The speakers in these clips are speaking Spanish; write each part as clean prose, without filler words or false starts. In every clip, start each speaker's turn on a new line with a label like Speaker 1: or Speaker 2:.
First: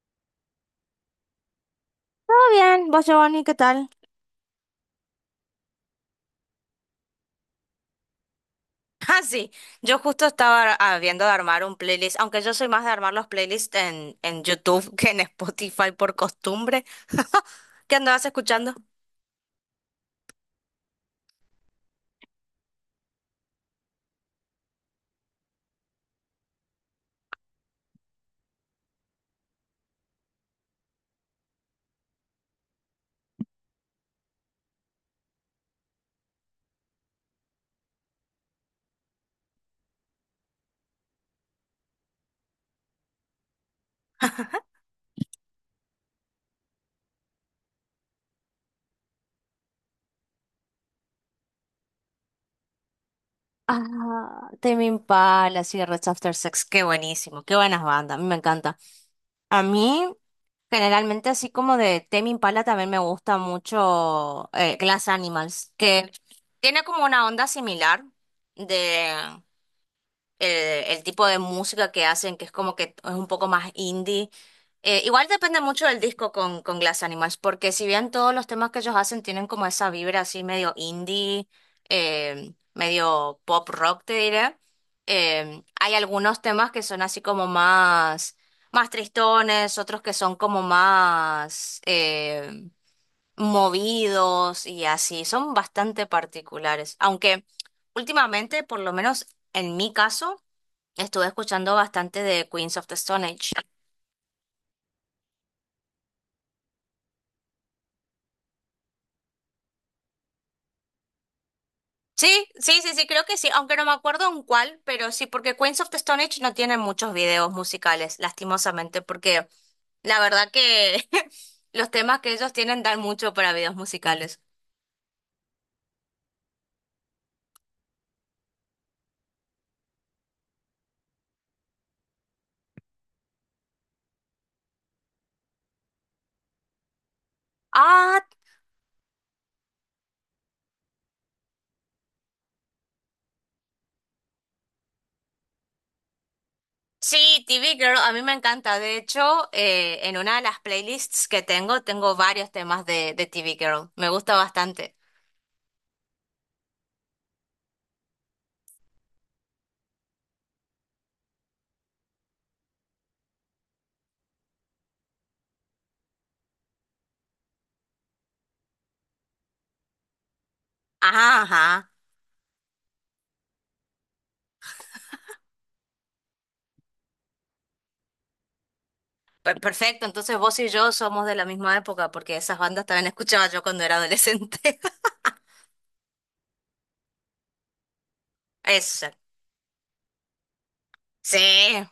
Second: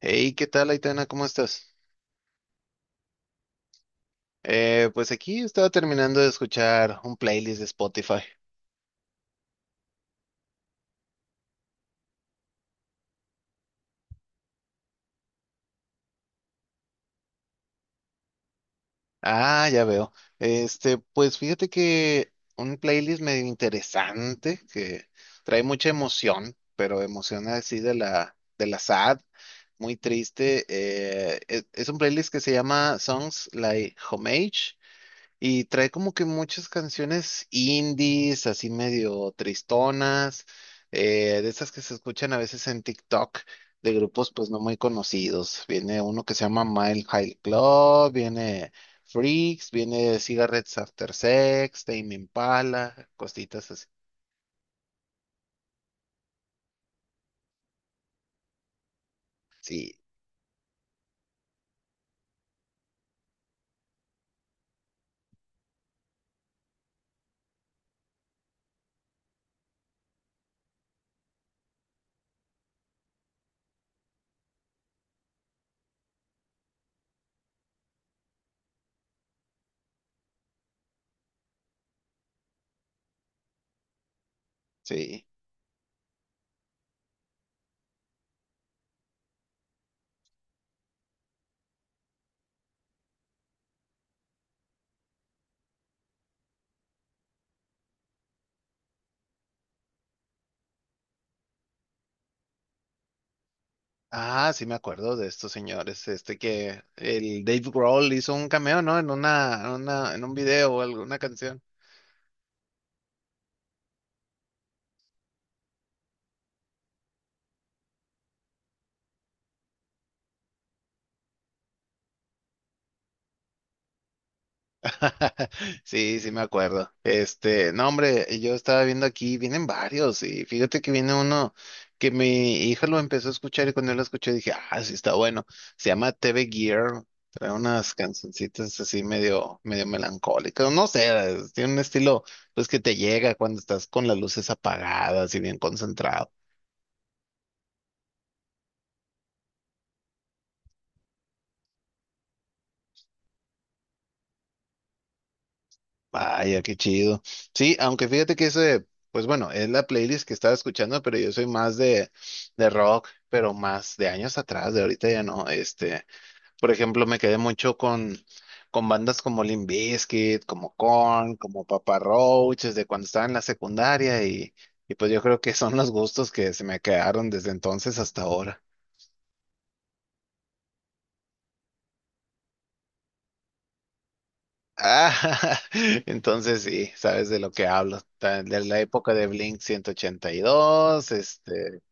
Speaker 1: Hey, ¿qué tal, Aitana? ¿Cómo estás?
Speaker 2: Todo bien, vos Giovanni, ¿qué tal?
Speaker 1: Pues aquí estaba terminando de escuchar un playlist de Spotify.
Speaker 2: Ah, sí, yo justo estaba viendo de armar un playlist, aunque yo soy más de armar los playlists en YouTube que en Spotify por costumbre. ¿Qué andabas escuchando?
Speaker 1: Ah, ya veo. Pues fíjate que un playlist medio interesante que trae mucha emoción, pero emoción así de la sad, muy triste. Es un playlist que se llama Songs Like Homage. Y trae como que muchas canciones indies, así medio tristonas, de esas que se escuchan a veces en TikTok, de grupos pues no muy conocidos. Viene uno que se llama Mile High Club, viene Freaks, viene Cigarettes After Sex, Tame Impala, cositas así.
Speaker 2: Ah, Tame Impala, sí, Red After Sex, qué buenísimo, qué buenas bandas, a mí me encanta. A
Speaker 1: Sí,
Speaker 2: mí, generalmente, así como de Tame Impala, también me gusta mucho Glass Animals, que tiene como una onda similar de el tipo de música que hacen, que es como que es un poco más indie. Igual depende mucho del disco con Glass Animals, porque si bien todos los temas que ellos hacen tienen como esa vibra así medio indie, medio pop rock, te diré,
Speaker 1: sí.
Speaker 2: hay algunos temas que son así como más, más tristones, otros que son como más, movidos y así, son bastante particulares, aunque últimamente, por lo menos en mi caso, estuve escuchando bastante de Queens of the Stone Age.
Speaker 1: Ah, sí me acuerdo de estos señores, este que el Dave Grohl hizo un cameo, ¿no? En en un video o alguna canción.
Speaker 2: Sí, sí, sí, sí, creo que sí, aunque no me acuerdo en cuál, pero sí, porque Queens of the Stone Age no tiene muchos videos musicales, lastimosamente, porque la verdad que los temas que ellos tienen dan mucho para videos musicales.
Speaker 1: Sí, sí me acuerdo. No, hombre, yo estaba viendo aquí, vienen varios, y fíjate que viene uno que mi hija lo empezó a escuchar y cuando yo lo escuché dije, ah, sí está bueno. Se llama TV Gear, trae unas
Speaker 2: Ah,
Speaker 1: cancioncitas así medio melancólicas, no sé, tiene un estilo pues que te llega cuando estás con las luces apagadas y bien concentrado.
Speaker 2: sí, TV Girl, a mí me encanta. De hecho, en una de las playlists que tengo, tengo varios temas de TV Girl. Me gusta bastante.
Speaker 1: Vaya, qué chido. Sí, aunque fíjate que ese, pues bueno, es la playlist que estaba escuchando, pero yo soy más de rock, pero más de años atrás, de ahorita ya no. Por ejemplo, me quedé mucho con bandas como Limp Bizkit, como Korn, como
Speaker 2: Ajá.
Speaker 1: Papa Roach, desde cuando estaba en la secundaria y pues yo creo que son los gustos que se me quedaron desde entonces hasta ahora.
Speaker 2: Perfecto, entonces vos y yo somos de la misma época porque esas bandas también escuchaba yo cuando era adolescente.
Speaker 1: Ah, entonces sí, sabes de lo que hablo. De la
Speaker 2: Esa.
Speaker 1: época de Blink ciento ochenta y dos,
Speaker 2: Sí,
Speaker 1: este.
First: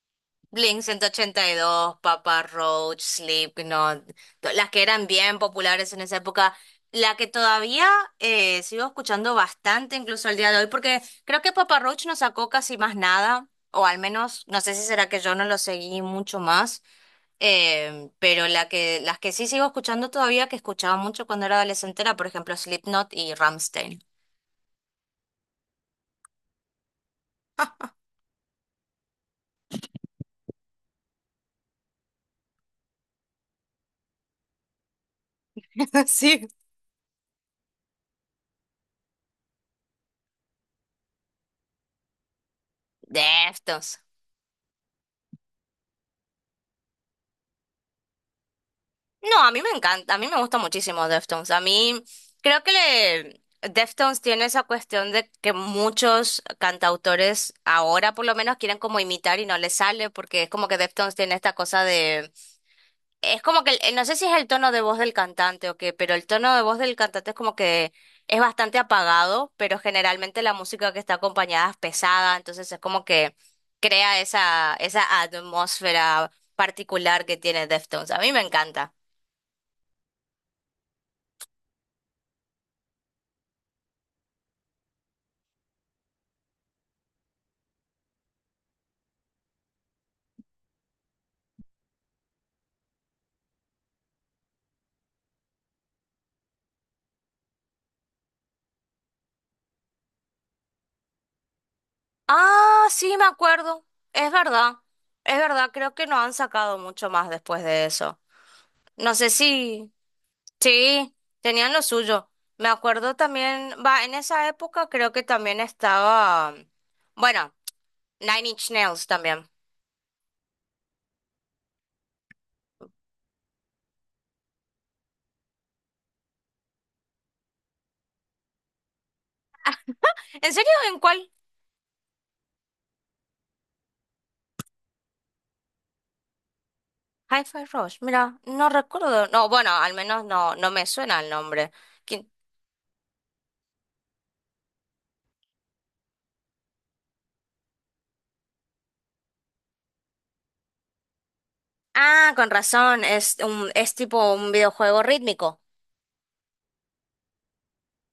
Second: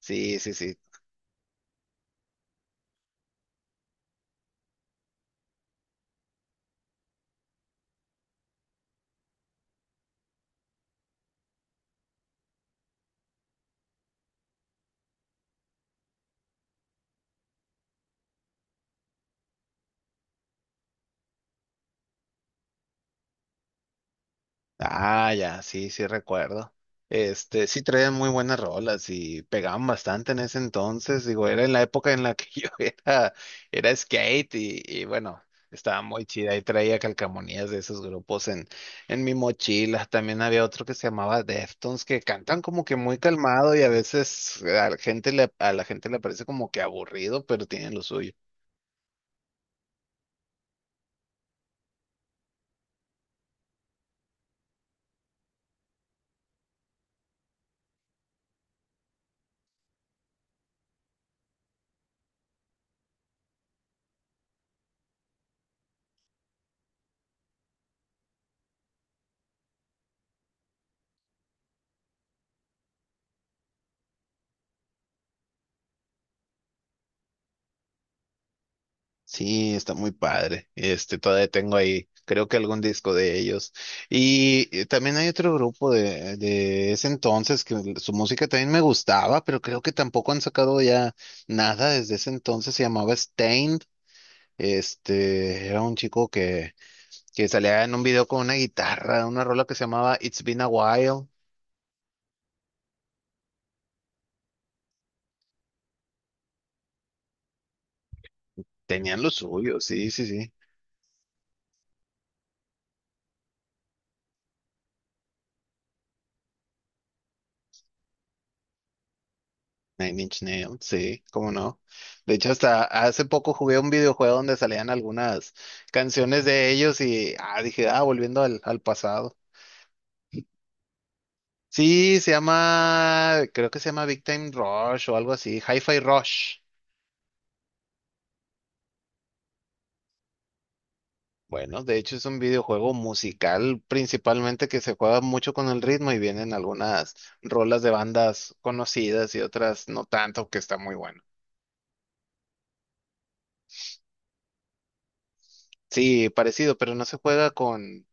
Speaker 1: Sí, sí, sí.
Speaker 2: Blink ciento ochenta y dos, Papa Roach, Slipknot, las que eran bien populares en esa época, la que todavía sigo escuchando bastante incluso al día de hoy porque creo que Papa Roach no sacó casi más nada, o al menos no sé si será que yo no lo seguí mucho más. Pero las que sí sigo escuchando todavía, que escuchaba mucho cuando era adolescente, era por ejemplo Slipknot y Rammstein.
Speaker 1: Ah, ya, sí, sí recuerdo. Sí traían muy buenas rolas y pegaban bastante en ese entonces. Digo, era en la época en la que yo era, era skate y bueno, estaba muy
Speaker 2: Sí.
Speaker 1: chida. Y traía calcamonías de esos grupos en mi mochila. También había otro que se llamaba Deftones, que cantan como que muy calmado y a
Speaker 2: Deftones.
Speaker 1: veces a a la gente le parece como que aburrido, pero tienen lo suyo.
Speaker 2: No, a mí me encanta, a mí me gusta muchísimo Deftones. A mí creo que Deftones tiene esa cuestión de que muchos cantautores ahora por lo menos quieren como imitar y no les sale porque es como que Deftones tiene esta cosa. Es como que, no sé si es el tono de voz del cantante o qué, pero el tono de voz del cantante es como que es bastante apagado, pero generalmente la música que está acompañada es pesada, entonces es como que crea esa atmósfera particular que tiene Deftones. A mí me encanta.
Speaker 1: Sí, está muy padre. Todavía tengo ahí, creo que algún disco de ellos. Y también hay otro grupo de ese entonces que su música también me gustaba, pero creo que tampoco han sacado ya nada desde ese entonces. Se llamaba Stained. Era un chico que salía en un video con una guitarra, una rola que se llamaba It's Been a While.
Speaker 2: Ah, sí, me acuerdo. Es verdad. Es verdad, creo que no han sacado mucho más después de eso. No
Speaker 1: Tenían
Speaker 2: sé
Speaker 1: lo suyo,
Speaker 2: si...
Speaker 1: sí, sí, sí.
Speaker 2: Sí, tenían lo suyo. Me acuerdo también, va, en esa época creo que también estaba, bueno, Nine Inch Nails también.
Speaker 1: Nine Inch Nails, sí, cómo no. De hecho, hasta hace poco jugué un videojuego donde salían algunas canciones de ellos y ah, dije, ah, volviendo al pasado.
Speaker 2: ¿En serio? ¿En cuál?
Speaker 1: Sí, se llama, creo que se llama Big Time Rush o algo así, Hi-Fi Rush.
Speaker 2: Hi-Fi Rush, mira, no recuerdo. No, bueno, al menos no, no me suena el nombre.
Speaker 1: Bueno, de hecho es
Speaker 2: ¿Quién?
Speaker 1: un videojuego musical principalmente que se juega mucho con el ritmo y vienen algunas rolas de bandas conocidas y otras no tanto, que está muy bueno.
Speaker 2: Ah, con razón, es es tipo un videojuego rítmico.
Speaker 1: Sí, parecido, pero no se juega con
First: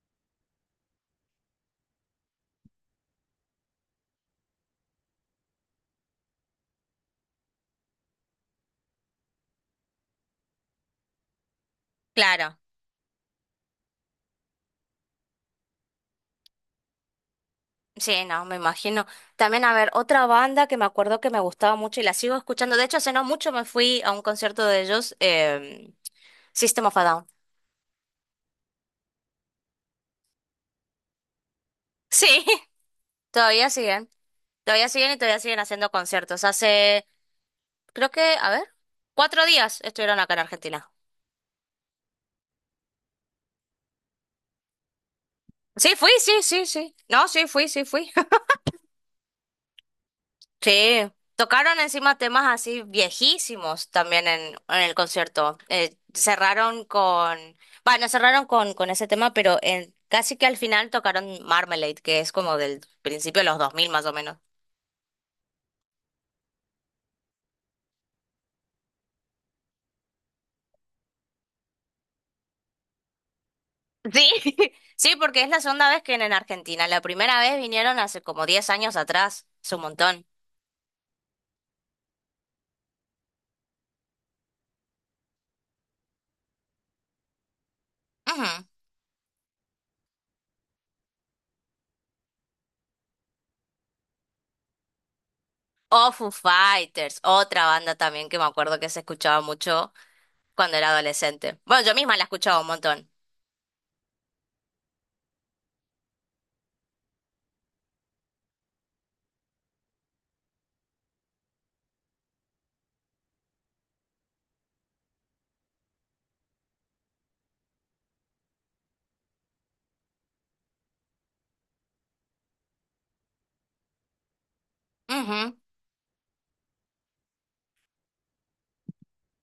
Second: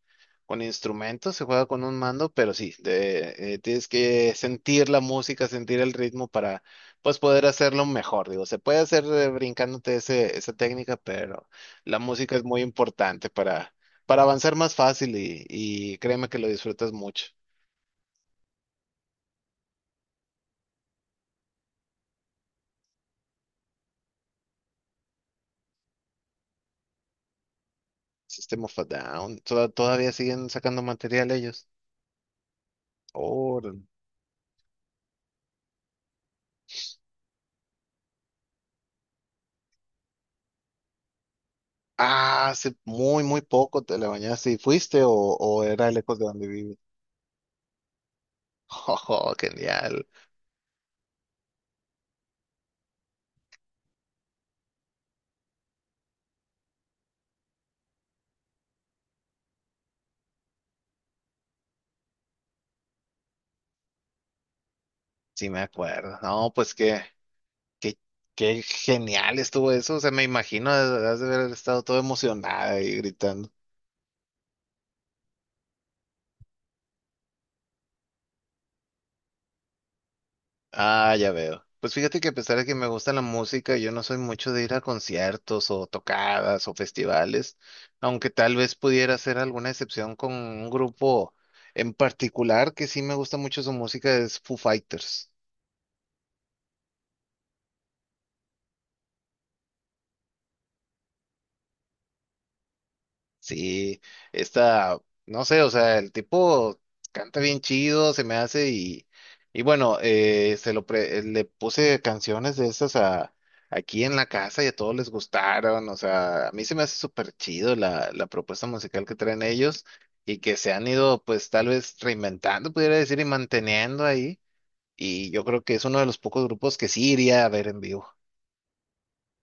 Speaker 1: Con instrumentos, se juega con un mando, pero sí, tienes que sentir la música, sentir el ritmo para pues poder hacerlo mejor. Digo, se puede hacer brincándote ese, esa técnica, pero la música es muy
Speaker 2: Claro.
Speaker 1: importante para avanzar más fácil y créeme que lo disfrutas mucho.
Speaker 2: Sí, no, me imagino. También, a ver, otra banda que me acuerdo que me gustaba mucho y la sigo escuchando. De hecho, hace no mucho me fui a un concierto de ellos, System of a Down.
Speaker 1: System of a Down, todavía siguen sacando material ellos.
Speaker 2: Sí. Todavía
Speaker 1: Órale.
Speaker 2: siguen, todavía siguen y todavía siguen haciendo conciertos. Hace, creo que, a ver, cuatro días estuvieron acá en Argentina.
Speaker 1: Ah, hace muy, muy poco te la bañaste y fuiste o era
Speaker 2: Sí, fui,
Speaker 1: lejos de
Speaker 2: sí,
Speaker 1: donde
Speaker 2: sí,
Speaker 1: vives.
Speaker 2: sí. No, sí, fui, sí, fui.
Speaker 1: Oh, genial.
Speaker 2: Sí. Tocaron encima temas así viejísimos también en el concierto. Cerraron con, bueno, cerraron con ese tema, pero en, casi que al final tocaron Marmalade, que es como del principio de los 2000 más o menos.
Speaker 1: Sí, me acuerdo. No, pues qué, qué genial estuvo eso. O sea, me imagino, has de haber estado todo emocionada y gritando.
Speaker 2: Sí, sí, porque es la segunda vez que vienen a Argentina. La primera vez vinieron hace como 10 años atrás. Es un montón.
Speaker 1: Ah, ya veo. Pues fíjate que a pesar de que me gusta la música, yo no soy mucho de ir a conciertos o tocadas o festivales, aunque
Speaker 2: Ujú.
Speaker 1: tal vez pudiera hacer alguna excepción con un grupo en particular que sí me gusta mucho su música, es Foo Fighters.
Speaker 2: O Foo Fighters, otra banda también que me acuerdo que se escuchaba mucho cuando era adolescente. Bueno, yo misma la escuchaba un montón.
Speaker 1: Sí, esta, no sé, o sea, el tipo canta bien chido, se me hace y bueno, le puse canciones de esas a, aquí en la casa y a todos les gustaron, o sea, a mí se me hace súper chido la propuesta musical que traen ellos y que se han ido pues tal vez reinventando, pudiera decir, y manteniendo ahí y yo
Speaker 2: Ujú.
Speaker 1: creo que es uno de los pocos grupos que sí iría a ver en vivo.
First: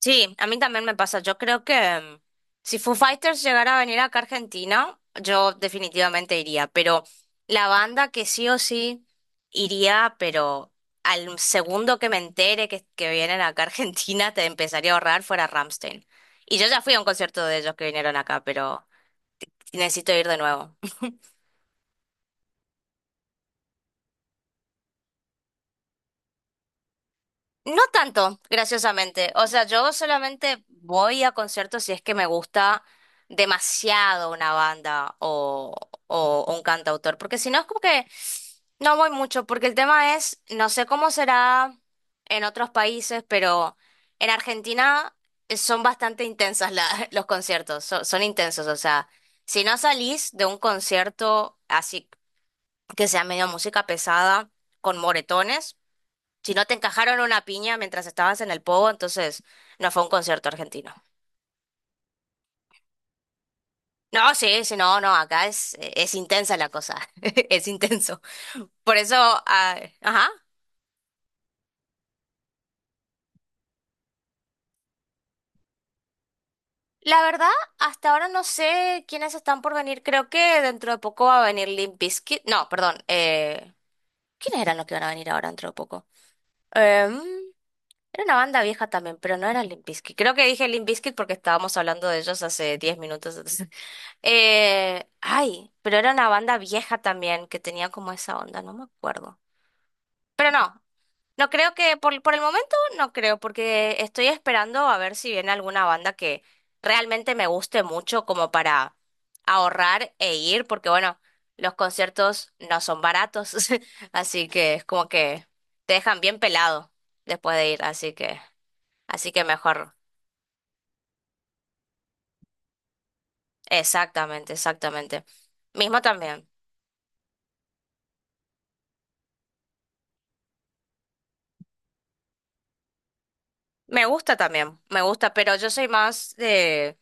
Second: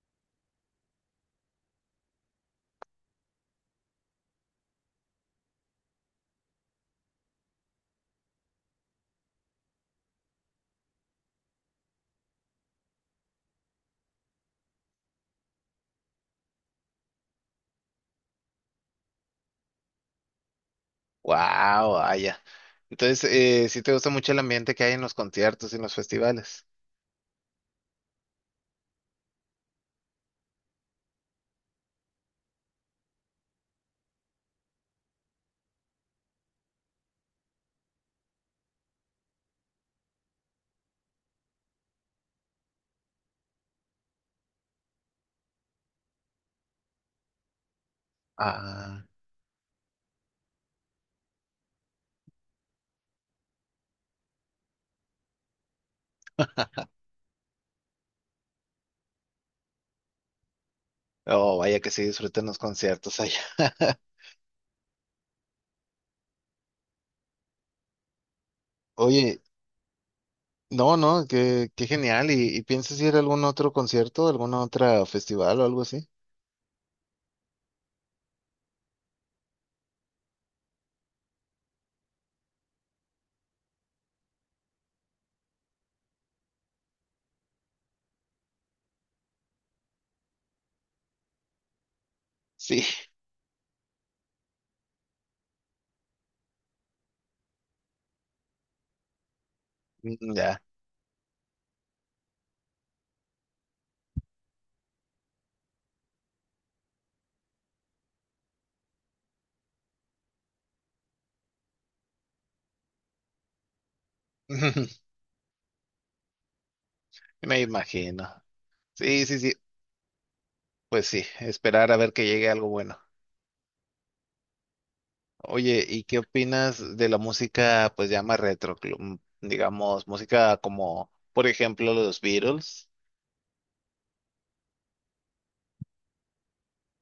Speaker 2: Sí, a mí también me pasa. Yo creo que si Foo Fighters llegara a venir acá a Argentina, yo definitivamente iría. Pero la banda que sí o sí iría, pero al segundo que me entere que vienen acá a Argentina, te empezaría a ahorrar fuera Ramstein. Y yo ya fui a un concierto de ellos que vinieron acá, pero necesito ir de nuevo.
Speaker 1: Wow, vaya. Entonces, sí te gusta mucho el ambiente que hay en los conciertos y en los festivales.
Speaker 2: No tanto, graciosamente. O sea, yo solamente voy a conciertos si es que me gusta demasiado una banda o un cantautor, porque si no es como que no voy mucho, porque el tema es, no sé cómo será en otros países, pero en Argentina son bastante intensas los conciertos, son intensos. O
Speaker 1: Ah,
Speaker 2: sea, si no salís de un concierto así que sea medio música pesada, con moretones. Si no te encajaron una piña mientras estabas en el pogo, entonces no fue un concierto argentino.
Speaker 1: oh, vaya que sí disfrutan los conciertos allá.
Speaker 2: No, sí, sí, no, no, acá es intensa la cosa, es intenso. Por eso,
Speaker 1: Oye,
Speaker 2: ah, ajá.
Speaker 1: no, no, qué genial. Y piensas ir a algún otro concierto, algún otro festival o algo así?
Speaker 2: La verdad, hasta ahora no sé quiénes están por venir. Creo que dentro de poco va a venir Limp Bizkit. No, perdón. ¿Quiénes eran los que van a venir ahora dentro de poco? Em, Era una banda vieja también, pero no era Limp Bizkit. Creo que dije Limp Bizkit porque estábamos hablando de ellos hace
Speaker 1: Sí,
Speaker 2: 10 minutos. Ay, pero era una banda vieja también que tenía como esa onda, no me acuerdo.
Speaker 1: mm,
Speaker 2: Pero
Speaker 1: ya.
Speaker 2: no, no creo que, por el momento no creo, porque estoy esperando a ver si viene alguna banda que realmente me guste mucho como para ahorrar e ir, porque bueno, los conciertos no son baratos, así que es como que te dejan bien pelado después
Speaker 1: Me
Speaker 2: de ir,
Speaker 1: imagino. Sí,
Speaker 2: así
Speaker 1: sí,
Speaker 2: que
Speaker 1: sí.
Speaker 2: mejor.
Speaker 1: Pues sí, esperar a ver que llegue algo bueno.
Speaker 2: Exactamente, exactamente.
Speaker 1: Oye,
Speaker 2: Mismo
Speaker 1: ¿y qué
Speaker 2: también.
Speaker 1: opinas de la música, pues llama retro, digamos, música como, por ejemplo, los Beatles?
Speaker 2: Me gusta también, me gusta, pero yo soy más de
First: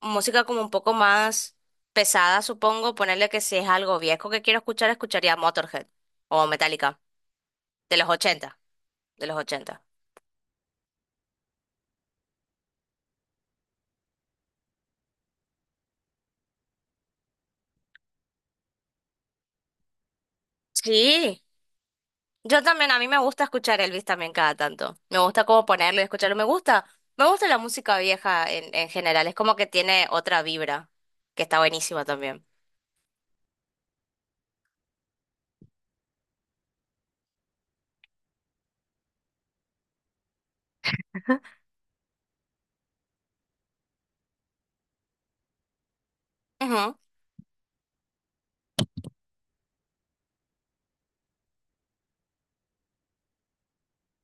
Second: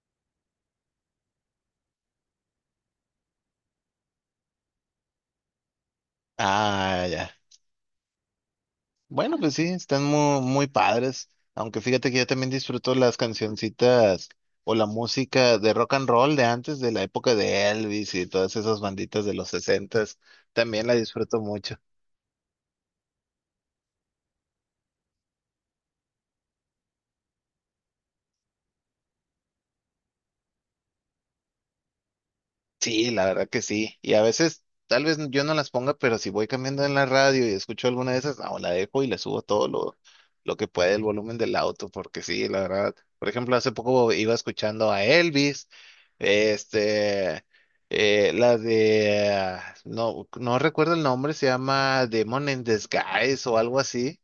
Speaker 2: música como un poco más pesada, supongo. Ponerle que si es algo viejo que quiero escuchar, escucharía Motorhead o Metallica,
Speaker 1: Ah, ya.
Speaker 2: de los 80, de los
Speaker 1: Bueno, pues sí,
Speaker 2: 80.
Speaker 1: están muy, muy padres. Aunque fíjate que yo también disfruto las cancioncitas o la música de rock and roll de antes, de la época de Elvis y todas esas banditas de los sesentas. También la disfruto
Speaker 2: Sí,
Speaker 1: mucho.
Speaker 2: yo también, a mí me gusta escuchar Elvis también cada tanto. Me gusta como ponerlo y escucharlo. Me gusta la música vieja en general, es como que tiene otra vibra, que está buenísima también.
Speaker 1: Sí, la verdad que sí. Y a veces, tal vez yo no las ponga, pero si voy cambiando en la radio y escucho alguna de esas, no, la dejo y le subo todo lo que puede el volumen del auto, porque sí, la verdad. Por ejemplo, hace poco iba escuchando a Elvis,
Speaker 2: Ujú.
Speaker 1: este, no, no recuerdo el nombre, se llama Demon in Disguise o algo así,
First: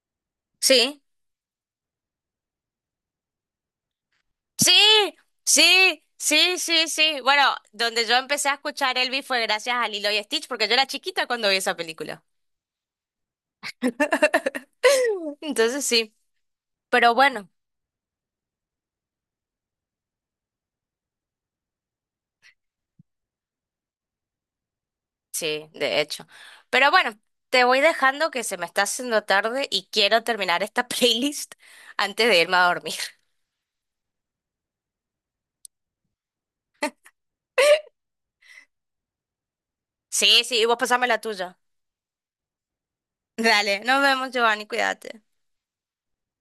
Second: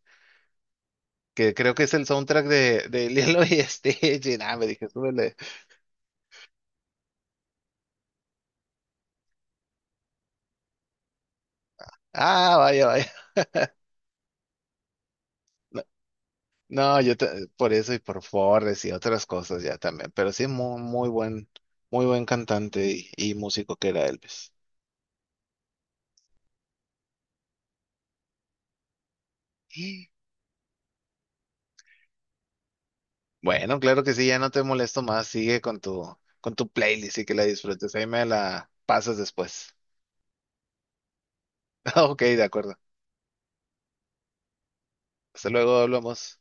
Speaker 2: Sí.
Speaker 1: que creo que es el soundtrack de Lilo y Stitch. Y nada, me
Speaker 2: Sí,
Speaker 1: dije, súbele.
Speaker 2: sí, sí, sí, sí. Bueno, donde yo empecé a escuchar Elvis fue gracias a Lilo y Stitch, porque yo era chiquita cuando vi esa película.
Speaker 1: Ah, vaya, vaya.
Speaker 2: Entonces sí,
Speaker 1: No,
Speaker 2: pero bueno,
Speaker 1: por eso y por Forres y otras cosas ya también, pero sí muy muy buen cantante y músico que era Elvis.
Speaker 2: sí, de hecho. Pero bueno, te voy dejando que se me está haciendo tarde y
Speaker 1: Y
Speaker 2: quiero terminar esta playlist antes de irme a dormir.
Speaker 1: bueno, claro que sí, ya no te molesto más, sigue con tu playlist y que la disfrutes. Ahí me la pasas después.
Speaker 2: Sí, sí, y vos pasame la tuya.
Speaker 1: Ok, de acuerdo.
Speaker 2: Dale, nos vemos, Giovanni, cuídate.
Speaker 1: Hasta luego, hablamos.